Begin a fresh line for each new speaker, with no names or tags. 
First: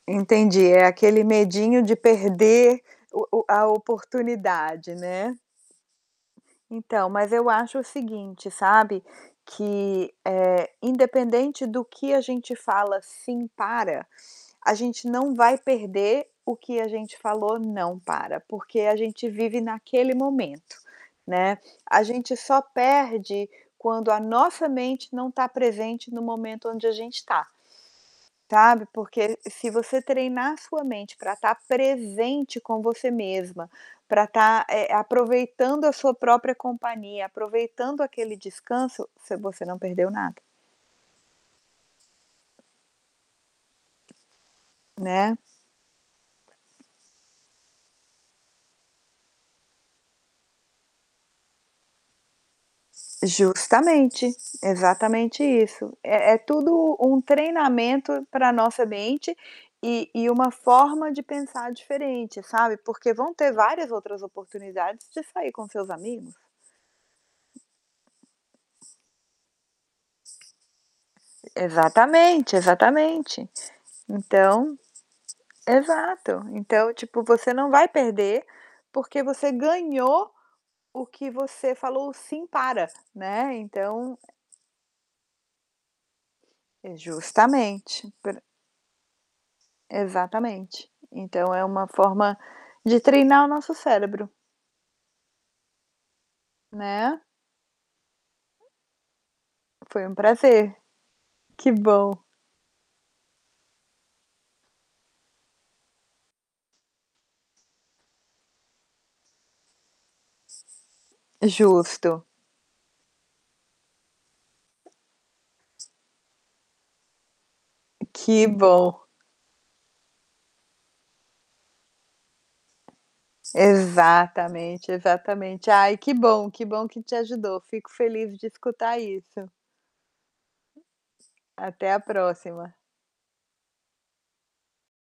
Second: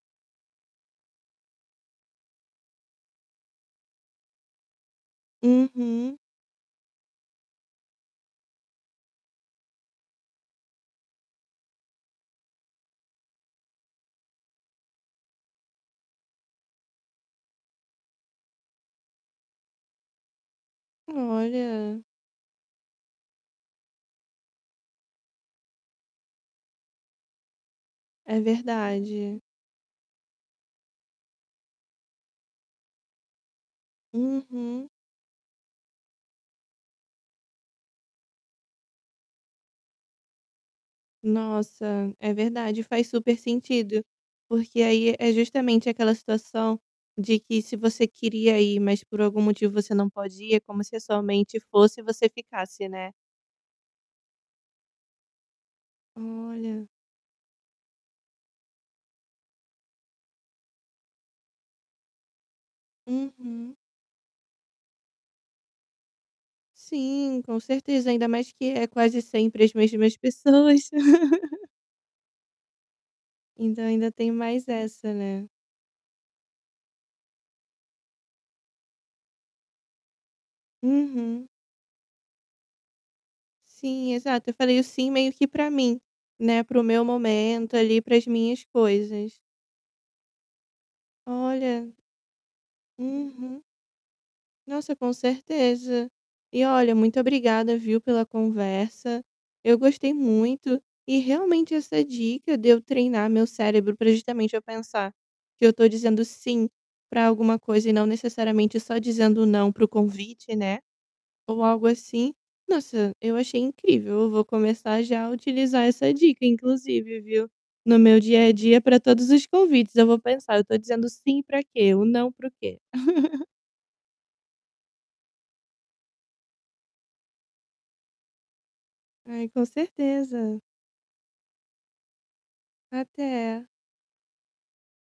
Entendi, é aquele medinho de perder o o a oportunidade, né.
Uhum.
Então, mas eu acho o seguinte, sabe, que, eh, independente do que a gente fala "Sim, para", a gente não vai perder o que a gente falou "Não, para", porque a gente vive naquele momento, né.
Olha.
A gente só perde quando a nossa mente não está presente no momento onde a gente está,
É
sabe. Porque
verdade.
se você treinar a sua mente para estar presente com você mesma, para estar,
Uhum.
eh, aproveitando a sua própria companhia, aproveitando aquele descanso, você você não perdeu nada.
Nossa. É verdade, faz super sentido, porque aí é
Né.
justamente aquela situação de que se você queria ir, mas por algum motivo você não pode ir, é como se a sua mente fosse e você ficasse, né.
Justamente, exatamente isso, é é
Olha.
tudo um treinamento para nossa mente, e e uma forma de pensar diferente, sabe, porque vão ter
Uhum.
várias outras oportunidades de sair com seus amigos.
Sim, com certeza, ainda mais que é quase sempre as mesmas pessoas.
Exatamente, exatamente.
Então ainda tem mais
Então
essa, né.
exato, então tipo você não vai perder, porque você ganhou o que
Uhum.
você falou "Sim, para", né.
Sim,
Então
exato. Eu falei o "sim" meio que para mim, né, para o
É
meu momento ali,
justamente,
para as
pe
minhas coisas.
Exatamente. Então é uma
Olha.
forma de treinar o
Uhum.
nosso cérebro.
Nossa, com certeza. E, olha, muito
Né?
obrigada, viu, pela conversa. Eu
Foi
gostei
um prazer,
muito, e
que
realmente essa
bom.
dica de eu treinar meu cérebro para justamente eu pensar que eu estou dizendo "sim" para alguma coisa e não necessariamente só dizendo "não" para o convite, né, ou algo
Justo.
assim, nossa, eu achei incrível. Eu vou começar já utilizar essa dica inclusive, viu, no meu dia
Que
a dia para
bom.
todos os convites. Eu vou pensar: "Eu estou dizendo "sim" para quê? O "não" para o quê?"
Exatamente, exatamente. Ai que bom que bom que te ajudou, fico feliz de escutar
Ai,
isso.
com certeza.
Até a próxima.
Até.